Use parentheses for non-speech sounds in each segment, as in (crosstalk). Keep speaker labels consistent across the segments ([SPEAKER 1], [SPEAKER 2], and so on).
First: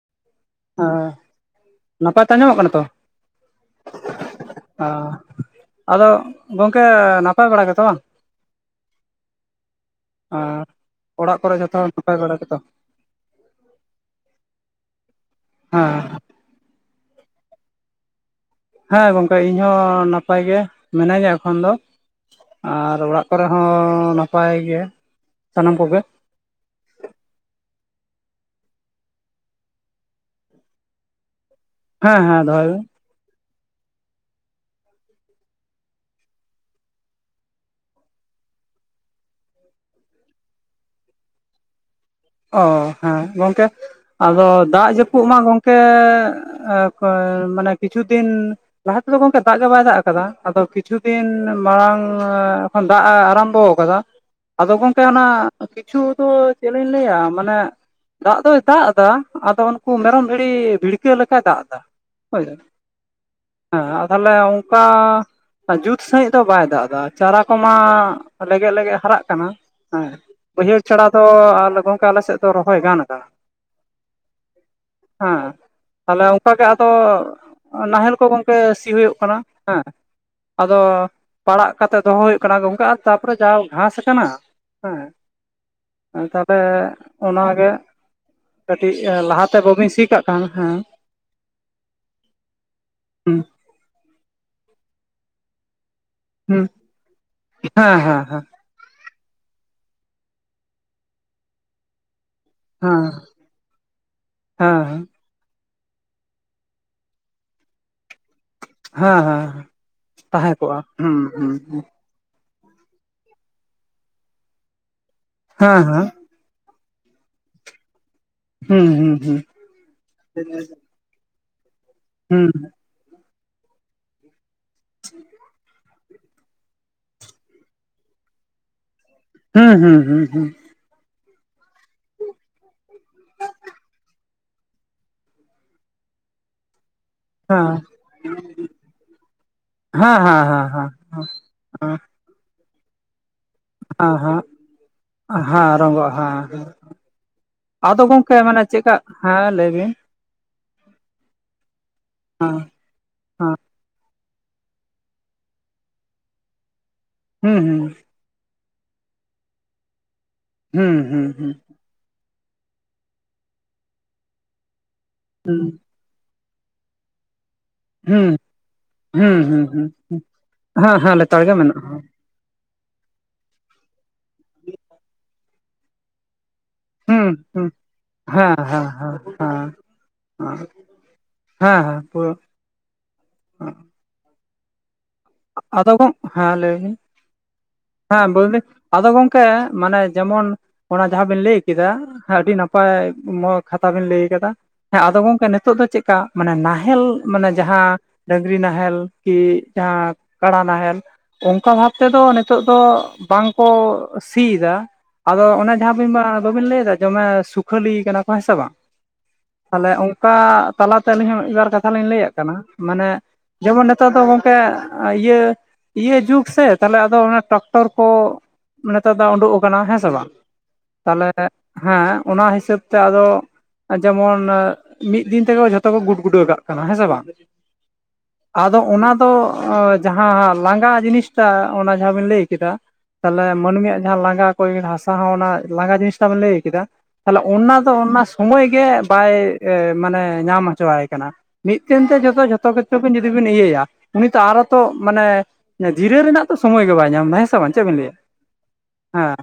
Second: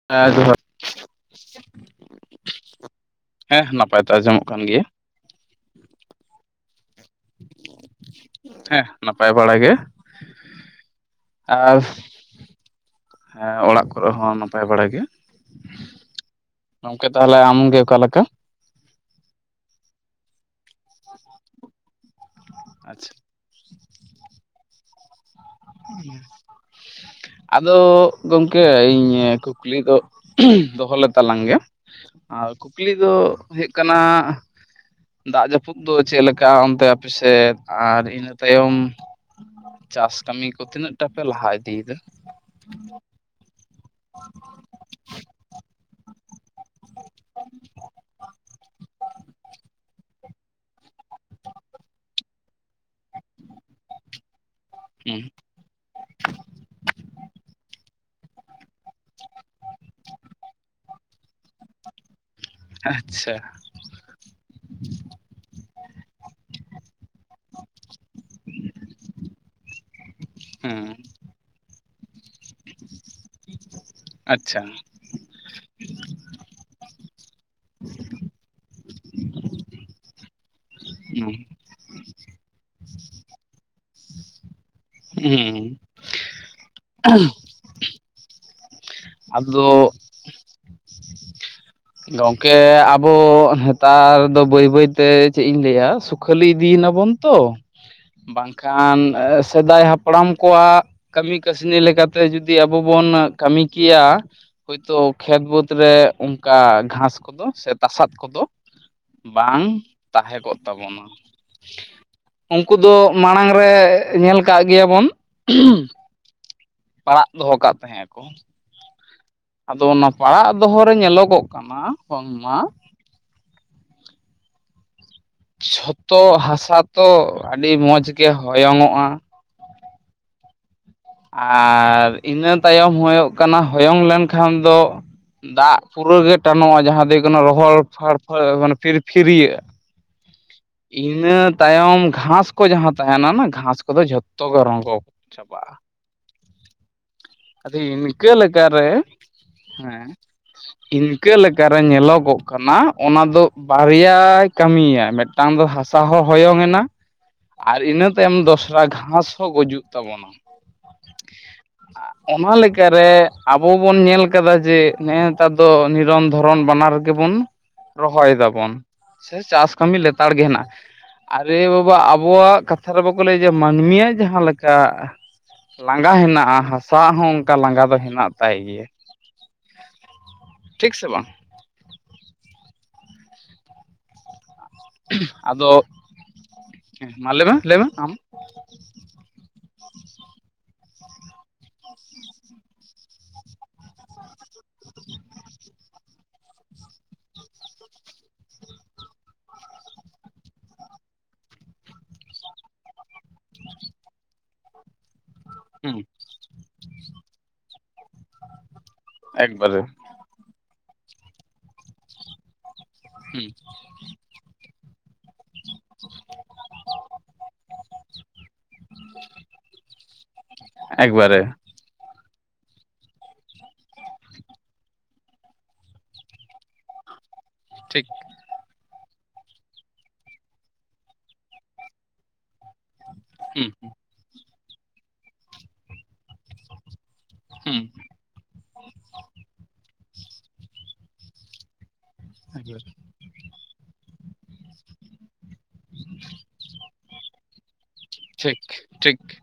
[SPEAKER 1] (inaudible)
[SPEAKER 2] ᱦᱮᱸ ᱱᱟᱯᱟᱭ ᱛᱮ ᱟᱡᱚᱢᱚᱜ ᱠᱟᱱᱟ ᱛᱚ
[SPEAKER 1] ᱦᱮᱸ ᱱᱟᱯᱟᱭ ᱛᱮ ᱟᱸᱡᱚᱢᱚᱜ ᱠᱟᱱ ᱜᱮᱭᱟ
[SPEAKER 2] (inaudible) ᱟᱫᱚ ᱜᱚᱢᱠᱮ ᱱᱟᱯᱟᱭ ᱵᱟᱲᱟ ᱜᱮᱛᱚ?
[SPEAKER 1] ᱦᱮᱸ ᱱᱟᱯᱟᱭ ᱵᱟᱲᱟ ᱜᱮ
[SPEAKER 2] ᱚᱲᱟᱜ ᱠᱚᱨᱮ ᱡᱚᱛᱚ
[SPEAKER 1] ᱟᱨ
[SPEAKER 2] ᱦᱚᱲ
[SPEAKER 1] -
[SPEAKER 2] ᱱᱟᱯᱟᱭ ᱵᱟᱲᱟ ᱜᱮᱛᱚ?
[SPEAKER 1] ᱦᱮᱸ ᱚᱲᱟᱜ ᱠᱚᱨᱮ ᱦᱚᱸ ᱱᱟᱯᱟᱭ ᱵᱟᱲᱟ ᱜᱮ
[SPEAKER 2] ᱟᱸ
[SPEAKER 1] ᱜᱚᱢᱠᱮ ᱛᱟᱦᱚᱞᱮ ᱟᱢ ᱜᱮ ᱚᱠᱟ ᱞᱮᱠᱟ
[SPEAKER 2] ᱦᱮᱸ ᱜᱚᱢᱠᱮ ᱤᱧ ᱦᱚᱸ ᱱᱟᱯᱟᱭ ᱜᱮ ᱢᱤᱱᱟᱹᱧᱟ ᱮᱠᱷᱚᱱ ᱫᱚ ᱟᱨ ᱚᱲᱟᱜ
[SPEAKER 1] ᱟᱪᱪᱷᱟ
[SPEAKER 2] ᱚᱲᱟᱜ ᱠᱚᱨᱮ ᱦᱚᱸ ᱱᱟᱯᱟᱭ ᱜᱮ ᱥᱟᱱᱟᱢ ᱠᱚᱜᱮ
[SPEAKER 1] (inaudible)
[SPEAKER 2] (inaudible)
[SPEAKER 1] ᱟᱫᱚ ᱜᱚᱢᱠᱮ ᱤᱧ ᱠᱩᱠᱞᱤ ᱫᱚᱧ ᱫᱚᱦᱚ ᱞᱮ ᱛᱟᱞᱟᱝ ᱜᱮ
[SPEAKER 2] ᱦᱮᱸ ᱦᱮᱸ
[SPEAKER 1] ᱟᱨ
[SPEAKER 2] ᱫᱚᱦᱚᱭ ᱵᱤᱱ
[SPEAKER 1] ᱠᱩᱠᱞᱤ ᱫᱚ ᱦᱩᱭᱳᱜ ᱠᱟᱱᱟ ᱫᱟᱜ ᱡᱟᱹᱯᱩᱫ ᱫᱚ ᱪᱮᱫ ᱞᱮᱠᱟ ᱚᱱᱛᱮ ᱟᱯᱮ ᱥᱮᱫ ᱟᱨ ᱤᱱᱟᱹ ᱛᱟᱭᱚᱢ ᱪᱟᱥ ᱠᱟᱹᱢᱤ ᱠᱚ ᱛᱤᱱᱟᱹᱜ ᱴᱟᱜ ᱯᱮ ᱞᱟᱦᱟ ᱤᱫᱤᱭᱮᱫᱟ
[SPEAKER 2] ᱚ ᱦᱮᱸ ᱜᱚᱢᱠᱮ ᱟᱫᱚ ᱫᱟᱜ ᱡᱟᱹᱯᱩᱜ ᱢᱟ ᱜᱚᱢᱠᱮ ᱢᱟᱱᱮ ᱠᱤᱪᱷᱩ ᱫᱤᱱ ᱞᱟᱦᱟ ᱛᱮᱫᱚ ᱜᱚᱢᱠᱮ ᱫᱟᱜ ᱜᱮ ᱵᱟᱭ ᱫᱟᱜ ᱟᱠᱟᱫᱟ ᱟᱫᱚ ᱠᱤ ᱠᱤᱪᱷᱩ ᱫᱤᱱ ᱢᱟᱲᱟᱝ ᱠᱷᱚᱱ ᱫᱟᱜ ᱮ ᱟᱨᱟᱢᱵᱚ ᱟᱠᱟᱫᱟ ᱟᱫᱚ ᱜᱚᱢᱠᱮ ᱚᱱᱟ
[SPEAKER 1] ᱦᱩᱸ
[SPEAKER 2] ᱠᱤᱪᱷᱩ ᱫᱚ ᱪᱮᱫ ᱞᱤᱧ ᱞᱟᱹᱭᱟ ᱢᱟᱱᱮ ᱫᱟᱜ ᱫᱚᱭ ᱫᱟᱜ ᱮᱫᱟ ᱟᱫᱚ ᱩᱱᱠᱩ ᱢᱮᱨᱚᱢ ᱵᱷᱤᱲᱤ ᱵᱷᱤᱲᱠᱟᱹᱣ ᱞᱮᱠᱟᱭ ᱫᱟᱜ ᱮᱫᱟ ᱦᱳᱭ
[SPEAKER 1] ᱟᱪᱪᱷᱟ
[SPEAKER 2] ᱦᱮᱸ ᱛᱟᱦᱚᱞᱮ ᱚᱝᱠᱟ ᱡᱩᱛ ᱥᱟᱸᱦᱤᱡ ᱫᱚ ᱵᱟᱭ ᱫᱟᱜ ᱮᱫᱟ ᱪᱟᱨᱟ ᱠᱚᱢᱟ ᱞᱮᱜᱮᱡ ᱞᱮᱜᱮᱡ ᱦᱟᱨᱟᱜ ᱠᱟᱱᱟ ᱦᱮᱸ ᱵᱟᱹᱭᱦᱟᱹᱲ
[SPEAKER 1] ᱦᱮᱸ
[SPEAKER 2] ᱪᱷᱟᱲᱟ ᱫᱚ ᱜᱚᱝᱠᱮ ᱟᱞᱮ ᱥᱮᱫ ᱫᱚ ᱨᱚᱦᱚᱭ ᱜᱟᱱ ᱠᱟᱱᱟ
[SPEAKER 1] ᱟᱪᱪᱷᱟ
[SPEAKER 2] ᱦᱮᱸ ᱛᱟᱦᱞᱮ ᱚᱱᱠᱟ ᱜᱮ ᱟᱫᱚ ᱱᱟᱦᱮᱞ ᱠᱚ ᱜᱚᱢᱠᱮ ᱥᱤ ᱦᱩᱭᱩᱜ ᱠᱟᱱᱟ ᱦᱮᱸ ᱟᱫᱚ
[SPEAKER 1] ᱦᱩᱸ
[SPEAKER 2] ᱯᱟᱲᱟᱜ ᱠᱟᱛᱮᱫ ᱫᱚᱦᱚ ᱦᱩᱭᱩᱜ ᱠᱟᱱᱟ ᱜᱚᱢᱠᱮ ᱛᱟᱨᱯᱚᱨᱮ ᱡᱟᱦᱟᱸ ᱜᱷᱟᱸᱥ ᱟᱠᱟᱱᱟ ᱦᱮᱸ
[SPEAKER 1] ᱩᱸ
[SPEAKER 2] ᱛᱟᱦᱚᱞᱮ ᱚᱱᱟᱜᱮ ᱠᱟᱹᱴᱤᱡ ᱞᱟᱦᱟ ᱛᱮ
[SPEAKER 1] ᱟᱫᱚ
[SPEAKER 2] ᱵᱟᱹᱵᱤᱱ ᱥᱤ ᱠᱟᱜ ᱠᱷᱟᱱ ᱦᱮᱸ
[SPEAKER 1] ᱜᱚᱝᱠᱮ ᱟᱵᱚ
[SPEAKER 2] ᱦᱩᱸ
[SPEAKER 1] ᱦᱮᱛᱟᱨ ᱫᱚ ᱵᱟᱹᱭ ᱵᱟᱹᱭ ᱛᱮ ᱪᱮᱫ ᱤᱧ ᱞᱟᱹᱭᱟ ᱠᱷᱟᱹᱞᱤ
[SPEAKER 2] ᱦᱩᱸ
[SPEAKER 1] ᱤᱫᱤᱭᱮ ᱱᱟᱵᱚᱱ ᱛᱚ
[SPEAKER 2] ᱦᱮᱸ ᱦᱮᱸ ᱦᱮᱸ
[SPEAKER 1] ᱵᱟᱝ ᱠᱷᱟᱱ ᱥᱮᱫᱟᱭ ᱦᱟᱯᱲᱟᱢ ᱠᱚᱣᱟᱜ ᱠᱟᱢᱤ ᱠᱟᱥᱱᱤ ᱞᱮᱠᱟ ᱛᱮ ᱛᱮ ᱡᱩᱫᱤ ᱟᱵᱚ ᱵᱚᱱ ᱠᱟᱹᱢᱤ ᱠᱮᱭᱟ ᱦᱚᱭ
[SPEAKER 2] ᱦᱮᱸ
[SPEAKER 1] ᱛᱳ ᱠᱷᱮᱛ ᱵᱟᱹᱫᱽ ᱨᱮ ᱚᱱᱠᱟ ᱜᱷᱟᱥ ᱠᱚᱫᱚ ᱥᱮ ᱛᱟᱥᱟᱫ ᱠᱚᱫᱚ
[SPEAKER 2] ᱦᱮᱸ ᱦᱮᱸ
[SPEAKER 1] ᱵᱟᱝ
[SPEAKER 2] ᱦᱮᱸ
[SPEAKER 1] ᱛᱟᱦᱮᱸ ᱠᱚᱜ
[SPEAKER 2] ᱠᱚᱜᱼᱟ
[SPEAKER 1] ᱛᱟᱵᱚᱱᱟ
[SPEAKER 2] ᱦᱩᱸ ᱦᱩᱸ
[SPEAKER 1] ᱩᱱᱠᱩ ᱫᱚ ᱢᱟᱲᱟᱝ ᱨᱮ ᱧᱮᱞ ᱠᱟᱜ ᱜᱮᱭᱟᱵᱚᱱ
[SPEAKER 2] ᱦᱮᱸ ᱦᱮᱸ
[SPEAKER 1] ᱯᱟᱲᱟᱜ ᱫᱚᱦᱚ ᱠᱟᱜ ᱛᱟᱦᱮᱸᱫ,
[SPEAKER 2] ᱦᱩᱸ ᱦᱩᱸ ᱦᱩᱸ
[SPEAKER 1] ᱟᱫᱚ ᱚᱱᱟ ᱯᱟᱲᱟᱜ ᱫᱚᱦᱚ ᱨᱮ ᱧᱮᱞᱚᱜᱚᱜ ᱠᱟᱱᱟ
[SPEAKER 2] ᱦᱩᱸ
[SPEAKER 1] ᱵᱟᱝᱢᱟ
[SPEAKER 2] ᱦᱩᱸ
[SPEAKER 1] ᱡᱷᱚᱛᱚ ᱦᱟᱥᱟ ᱛᱚ ᱟᱹᱰᱤ ᱢᱚᱡᱽ ᱜᱮ ᱦᱚᱭᱚᱝ ᱚᱜᱼᱟ᱾
[SPEAKER 2] ᱦᱩᱸ ᱦᱩᱸ ᱦᱩᱸ ᱦᱩᱸ᱾
[SPEAKER 1] ᱟᱨ ᱤᱱᱟᱹ ᱛᱟᱭᱚᱢ ᱦᱩᱭᱩᱜ ᱠᱟᱱᱟ ᱦᱚᱭᱚᱝ ᱞᱮᱱᱠᱷᱟᱱ ᱫᱚ ᱫᱟᱜ ᱯᱩᱨᱟ ᱜᱮ ᱴᱟᱱᱚᱜᱼᱟ ᱡᱟᱦᱟᱸ ᱫᱚ ᱦᱩᱭᱩᱜ ᱠᱟᱱᱟ
[SPEAKER 2] ᱦᱮᱸ ᱦᱮᱸ ᱦᱮᱸ ᱦᱮᱸ
[SPEAKER 1] ᱨᱚᱦᱚᱲ ᱯᱷᱟᱲᱻ ᱯᱷᱟᱲ ᱯᱷᱤᱨ ᱯᱷᱤᱨᱟᱹᱜ
[SPEAKER 2] ᱦᱮᱸ ᱦᱮᱸ ᱦᱮᱸ ᱦᱮᱸ
[SPEAKER 1] ᱤᱱᱟᱹ ᱛᱟᱭᱚᱢ ᱜᱷᱟᱥ ᱠᱚ ᱡᱟᱦᱟᱸ ᱛᱟᱦᱮᱱᱟ ᱜᱷᱟᱥ ᱠᱚᱫᱚ ᱡᱷᱚᱛᱚ ᱜᱮ ᱨᱚᱝ ᱪᱟᱵᱟᱜᱼᱟ
[SPEAKER 2] ᱨᱚᱝᱜᱚᱜᱼᱟ ᱦᱮᱸᱮᱸ (unintelligible)
[SPEAKER 1] ᱟᱫᱚ ᱤᱱᱠᱟ ᱞᱮᱠᱟᱨᱮ
[SPEAKER 2] ᱦᱮᱸ ᱞᱟᱹᱭ ᱵᱤᱱ
[SPEAKER 1] ᱦᱮᱸ ᱤᱱᱠᱟᱹ ᱞᱮᱠᱟ ᱨᱮ ᱧᱮᱞᱚᱜᱚᱜ
[SPEAKER 2] ᱦᱮᱸ
[SPEAKER 1] ᱠᱟᱱᱟ ᱚᱱᱟ ᱫᱚ
[SPEAKER 2] ᱦᱮᱸ
[SPEAKER 1] ᱵᱟᱨᱭᱟᱭ ᱠᱟᱹᱢᱤᱭᱟ ᱢᱤᱫᱴᱟᱝ ᱫᱚ ᱦᱟᱥᱟ ᱦᱚᱸ ᱦᱚᱭᱚᱝ ᱮᱱᱟ
[SPEAKER 2] ᱦᱩᱸ
[SPEAKER 1] ᱟᱨ ᱤᱱᱟᱹ ᱛᱟᱭᱚᱢ ᱫᱚᱥᱨᱟ ᱜᱷᱟᱥ ᱦᱚᱸ ᱜᱩᱡᱩᱜ ᱛᱟᱵᱚᱱᱟ
[SPEAKER 2] ᱦᱩᱸ ᱦᱩᱸ ᱦᱩᱸ
[SPEAKER 1] ᱚᱱᱟ ᱞᱮᱠᱟᱨᱮ ᱟᱵᱚ ᱵᱚᱱ ᱧᱮᱞ ᱠᱟᱫᱟ ᱡᱮ ᱱᱮᱜ ᱱᱮᱛᱟᱨ
[SPEAKER 2] ᱦᱩᱸ
[SPEAKER 1] ᱫᱚ ᱱᱤᱨᱚᱱᱫᱚᱱ ᱫᱷᱚᱨᱚᱱ (unintelligible) ᱵᱟᱱᱟᱨ ᱨᱮᱜᱮ ᱵᱚᱱ
[SPEAKER 2] ᱦᱩᱸ
[SPEAKER 1] ᱨᱚᱦᱚᱭ ᱫᱟᱵᱚᱱ ᱥᱮ
[SPEAKER 2] ᱦᱩᱸ ᱦᱩᱸ
[SPEAKER 1] ᱪᱟᱥ
[SPEAKER 2] ᱦᱩᱸ
[SPEAKER 1] ᱠᱟᱹᱢᱤ ᱞᱮᱛᱟᱲ ᱜᱮ ᱦᱮᱱᱟᱻᱟ
[SPEAKER 2] ᱦᱮᱸ ᱦᱮᱸ ᱞᱮᱛᱟᱲ ᱜᱮ
[SPEAKER 1] ᱟᱨᱮ
[SPEAKER 2] ᱢᱮᱱᱟᱜᱼᱟ
[SPEAKER 1] ᱵᱟᱵᱟ ᱚᱵ ᱟᱵᱚᱣᱟᱜ ᱠᱟᱛᱷᱟ ᱨᱮ ᱵᱟᱚᱠᱚ ᱞᱟᱹᱭᱟ ᱡᱮ ᱢᱟᱹᱱᱢᱤᱭᱟᱜ ᱡᱟᱦᱟᱸ ᱞᱮᱠᱟ ᱞᱟᱸᱜᱟ ᱦᱮᱱᱟᱜᱼᱟ ᱦᱟᱥᱟ ᱥᱟ
[SPEAKER 2] ᱦᱩᱸ
[SPEAKER 1] ᱦᱚᱸ (unintelligible) ᱚᱱᱠᱟ
[SPEAKER 2] ᱦᱩᱸ
[SPEAKER 1] ᱞᱟᱸᱜᱟ ᱫᱚ ᱦᱮᱱᱟᱜ
[SPEAKER 2] ᱦᱮᱸ
[SPEAKER 1] ᱛᱟᱭ
[SPEAKER 2] ᱦᱮᱸ ᱦᱮᱸ
[SPEAKER 1] ᱜᱮᱭᱟ
[SPEAKER 2] ᱦᱮᱸ
[SPEAKER 1] ᱴᱷᱤᱠ ᱥᱮ ᱵᱟᱝ
[SPEAKER 2] ᱦᱮᱸ ᱦᱮᱸ ᱯᱟᱹ ᱟᱫᱚ ᱜᱚᱜ ᱦᱮᱸ ᱞᱟᱹᱭ ᱵᱤᱱ
[SPEAKER 1] ᱢᱟ ᱞᱟᱹᱭ ᱢᱮ ᱞᱟᱹᱭ ᱢᱮ ᱟᱢ
[SPEAKER 2] ᱦᱮᱸ ᱵᱚᱞᱮ ᱟᱫᱚ ᱜᱚᱝᱠᱮ ᱢᱟᱱᱮ ᱡᱮᱢᱚᱱ ᱚᱱᱟ ᱡᱟᱦᱟᱸ ᱵᱤᱱ ᱞᱟᱭ ᱠᱟᱫᱟ ᱟᱰᱤ ᱱᱟᱯᱟᱭ ᱠᱷᱟᱛᱷᱟ ᱵᱤᱱ ᱞᱟᱹᱭ ᱠᱟᱫᱟ ᱦᱮᱸ ᱟᱫᱚ ᱜᱚᱢᱠᱮ ᱱᱤᱛᱚᱜ ᱫᱚ ᱪᱮᱫᱠᱟ ᱢᱟᱱᱮ ᱱᱟᱦᱮᱞ ᱢᱟᱱᱮ ᱡᱟᱦᱟᱸ ᱰᱟᱺᱝᱨᱤ ᱱᱟᱦᱮᱸᱞ ᱠᱤ ᱡᱟᱦᱟᱸ ᱠᱟᱬᱟ ᱱᱟᱦᱮᱞ ᱚᱱᱠᱟ ᱵᱷᱟᱵ ᱛᱮ ᱫᱚ ᱱᱤᱛᱚᱜ ᱫᱚ ᱵᱟᱝ ᱠᱚ ᱥᱤᱭ ᱮᱟ, ᱟᱫᱚ ᱚᱱᱮ ᱡᱟᱦᱟᱸ
[SPEAKER 1] ᱦᱩᱸ
[SPEAKER 2] ᱵᱤᱱ ᱟᱵᱤᱱ ᱞᱟᱹᱭᱮᱫᱟ ᱡᱚᱢᱮ ᱥᱩᱠᱷᱟᱹᱞᱤ ᱠᱟᱱᱟ ᱠᱚ ᱦᱮᱸ ᱥᱮ ᱵᱟᱝ
[SPEAKER 1] ᱮᱠᱵᱟᱨᱮ
[SPEAKER 2] ᱛᱟᱦᱚᱞᱮ ᱚᱱᱠᱟ ᱛᱟᱞᱟᱛᱮ ᱟᱹᱞᱤᱧ ᱦᱚᱸ ᱢᱤᱫ ᱵᱟᱨ ᱠᱟᱛᱷᱟ ᱞᱤᱧ ᱞᱟᱹᱭᱟᱜ ᱠᱟᱱᱟ ᱢᱟᱱᱮ
[SPEAKER 1] ᱦᱩᱸ
[SPEAKER 2] ᱡᱮᱢᱚᱱ ᱱᱮᱛᱟᱨ ᱫᱚ ᱜᱚᱝᱠᱮ ᱤᱭᱟᱹ ᱤᱭᱟᱹ ᱡᱩᱜᱽ ᱥᱮ ᱛᱟᱦᱚᱞᱮ ᱟᱫᱚ ᱚᱱᱟ ᱴᱨᱟᱠᱴᱚᱨ ᱠᱚ ᱡᱮᱱᱛᱮᱫᱚ ᱩᱵᱩᱜ ᱟᱡᱠᱱᱟ ᱦᱮ ᱥᱮ ᱵᱟᱝ
[SPEAKER 1] ᱮᱠᱵᱟᱨᱮ
[SPEAKER 2] ᱦᱮᱸ ᱚᱱᱟ ᱦᱤᱥᱟᱹᱵ ᱛᱮ ᱟᱫᱚ ᱡᱮᱢᱚᱱ ᱢᱤᱫ ᱫᱤᱱ ᱛᱮᱜᱮ ᱡᱷᱚᱛᱚ ᱠᱚ ᱜᱩᱰᱜᱩᱰᱟᱣᱹ ᱠᱟᱜ ᱠᱟᱱᱟ ᱦᱮᱸ ᱥᱮ ᱵᱟᱝ
[SPEAKER 1] ᱴᱷᱤᱠ
[SPEAKER 2] ᱟᱫᱚ ᱚᱱᱟ ᱫᱚ ᱡᱟᱦᱟᱸ ᱞᱟᱸᱜᱟ ᱡᱤᱱᱤᱥ ᱴᱟᱜ ᱚᱱᱟ ᱡᱟᱦᱟᱸ ᱵᱤᱱ ᱞᱟᱹᱭ ᱠᱮᱫᱟ ᱛᱟᱦᱚᱞᱮ
[SPEAKER 1] ᱦᱩᱸ
[SPEAKER 2] ᱢᱟᱹᱱᱢᱤᱭᱟᱜ ᱡᱟᱦᱟᱸ ᱞᱟᱸᱜᱟ ᱠᱚ ᱦᱟᱥᱟ ᱦᱚᱸ ᱚᱱᱟ ᱞᱟᱸᱜᱟ ᱡᱤᱱᱤᱥᱴᱟᱱ ᱞᱟᱹᱭ ᱠᱮᱫᱟ ᱛᱟᱦᱚᱞᱮ ᱚᱱᱟ ᱫᱚ
[SPEAKER 1] ᱦᱩᱸ
[SPEAKER 2] ᱚᱱᱟ ᱥᱚᱢᱚᱭ ᱜᱮ ᱵᱟᱭ ᱢᱟᱱᱮ ᱧᱟᱢ ᱦᱚᱪᱚᱣᱟᱭ ᱠᱟᱱᱟ ᱢᱤᱫᱴᱮᱱ ᱛᱮ ᱡᱚᱛᱚ ᱡᱷᱚᱛᱚ ᱠᱤᱪᱷᱩ ᱡᱩᱫᱤ ᱵᱤᱱ ᱤᱭᱟᱹ ᱭᱟ ᱩᱱᱤ ᱛᱚ ᱟᱨ ᱛᱚ ᱢᱟᱱᱮ ᱡᱤᱨᱟᱹ (unintelligible) ᱨᱮᱱᱟᱜ ᱛᱚ ᱥᱚᱢᱚᱭ ᱜᱮ ᱵᱟᱭ ᱧᱟᱢᱫᱟ ᱦᱮᱸ ᱥᱮ ᱵᱟᱝ ᱪᱮᱫ ᱵᱤᱱ ᱞᱟᱹᱭᱟ
[SPEAKER 1] ᱴᱷᱤᱠ ᱴᱷᱤᱠ
[SPEAKER 2] ᱦᱮᱸ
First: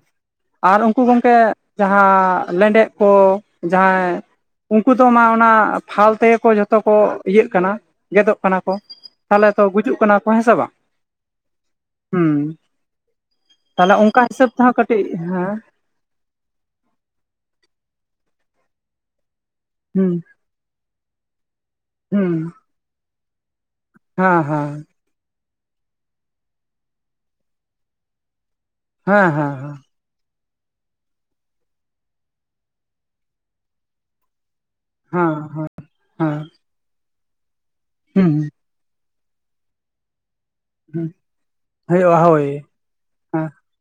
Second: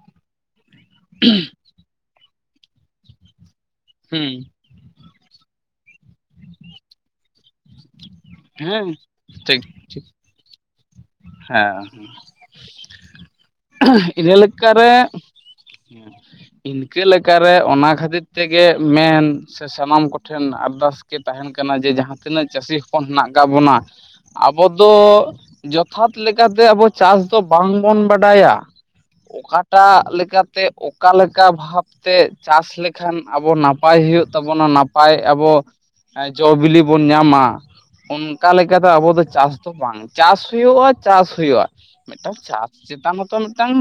[SPEAKER 2] ᱟᱨ ᱩᱱᱠᱩ ᱜᱚᱝᱠᱮ ᱡᱟᱦᱟᱸ ᱞᱮᱸᱰᱮᱫ ᱠᱚ ᱡᱟᱦᱟᱸᱭ
[SPEAKER 1] ᱦᱩᱸ
[SPEAKER 2] ᱩᱱᱠᱩ ᱫᱚ ᱢᱟ ᱚᱱᱟ ᱯᱷᱟᱞ ᱛᱮᱜᱮ ᱠᱚ ᱡᱷᱚᱛᱚ ᱠᱚ ᱤᱭᱟᱹᱜ ᱠᱟᱱᱟ ᱜᱮᱫᱚᱜ ᱠᱟᱱᱟ ᱠᱚ,
[SPEAKER 1] ᱦᱮᱸ
[SPEAKER 2] ᱛᱟᱦᱚᱞᱮ ᱛᱚ
[SPEAKER 1] ᱴᱷᱤᱠ
[SPEAKER 2] ᱜᱩᱡᱩᱜ
[SPEAKER 1] ᱴᱷᱤᱠ
[SPEAKER 2] ᱠᱟᱱᱟ ᱠᱚ ᱦᱮᱸ ᱥᱮ ᱵᱟᱝ
[SPEAKER 1] ᱦᱮᱸ
[SPEAKER 2] ᱦᱩᱸ ᱛᱟᱦᱚᱞᱮ
[SPEAKER 1] ᱦᱮ
[SPEAKER 2] ᱚᱱᱠᱟ
[SPEAKER 1] ᱚᱜ, (unintelligible)
[SPEAKER 2] ᱦᱤᱥᱟᱹᱵ
[SPEAKER 1] ᱞᱮᱠᱟ
[SPEAKER 2] ᱛᱮᱦᱚᱸ
[SPEAKER 1] ᱨᱮ
[SPEAKER 2] ᱠᱟᱹᱴᱤᱡ ᱦᱮᱸ
[SPEAKER 1] ᱤᱱᱠᱟᱹ ᱞᱮᱠᱟ ᱨᱮ ᱚᱱᱟ ᱠᱷᱟᱹᱛᱤᱨ ᱛᱮᱜᱮ ᱢᱮᱱ ᱥᱮ ᱥᱟᱱᱟᱢ
[SPEAKER 2] ᱦᱩᱸ
[SPEAKER 1] ᱠᱚᱴᱷᱮᱱ ᱟᱨᱫᱟᱥ ᱜᱮ ᱛᱟᱦᱮᱱ ᱠᱟᱱᱟ ᱡᱮ ᱡᱟᱦᱟᱸ
[SPEAKER 2] ᱦᱩᱸ
[SPEAKER 1] ᱛᱤᱱᱟᱹᱜ ᱪᱟᱹᱥᱤ ᱦᱚᱯᱚᱱ ᱦᱮᱱᱟᱜ ᱟᱠᱟᱫ ᱵᱚᱱᱟ
[SPEAKER 2] ᱦᱮᱸ
[SPEAKER 1] ᱟᱵᱚ
[SPEAKER 2] ᱦᱮᱸ
[SPEAKER 1] ᱫᱚ ᱡᱚᱛᱷᱟᱛ ᱞᱮᱠᱟᱛᱮ ᱟᱵᱚ ᱪᱟᱥ ᱫᱚ ᱵᱟᱝᱵᱚᱱ ᱵᱟᱰᱟᱭᱟ,
[SPEAKER 2] ᱦᱮᱸ ᱦᱮᱸ
[SPEAKER 1] ᱚᱠᱟᱴᱟᱜ ᱞᱮᱠᱟᱛᱮ, ᱚᱠᱟᱮ ᱞᱮᱠᱟ ᱵᱷᱟᱵᱛᱮ ᱪᱟᱥ ᱞᱮᱠᱷᱟᱱ ᱟᱵᱚ ᱱᱟᱯᱟᱭ ᱦᱩᱭᱩᱜ ᱛᱟᱵᱚᱱᱟ ᱱᱟᱯᱟᱭ
[SPEAKER 2] ᱦᱮᱸ
[SPEAKER 1] ᱟᱵᱚ
[SPEAKER 2] ᱦᱮᱸ ᱦᱮᱸ
[SPEAKER 1] ᱡᱚ ᱵᱤᱞᱤ ᱵᱚᱱ ᱧᱟᱢᱟ
[SPEAKER 2] ᱦᱩᱸ
[SPEAKER 1] ᱚᱱᱠᱟ ᱞᱮᱠᱟᱛᱮ ᱟᱵᱚ ᱫᱚ ᱪᱟᱥ ᱫᱚ ᱵᱟᱝ ᱪᱟᱥ ᱦᱩᱭᱩᱜᱼᱟ
[SPEAKER 2] ᱦᱩᱸ
[SPEAKER 1] ᱪᱟᱥ ᱦᱩᱭᱩᱜᱼᱟ
[SPEAKER 2] ᱦᱩᱭᱩᱜᱼᱟ
[SPEAKER 1] ᱢᱤᱫᱴᱟᱝ
[SPEAKER 2] ᱦᱳᱭ
[SPEAKER 1] ᱪᱟᱥ ᱪᱮᱛᱟᱱ ᱦᱚᱛᱚ
[SPEAKER 2] ᱦᱮᱸ
[SPEAKER 1] ᱢᱤᱫᱴᱟᱝ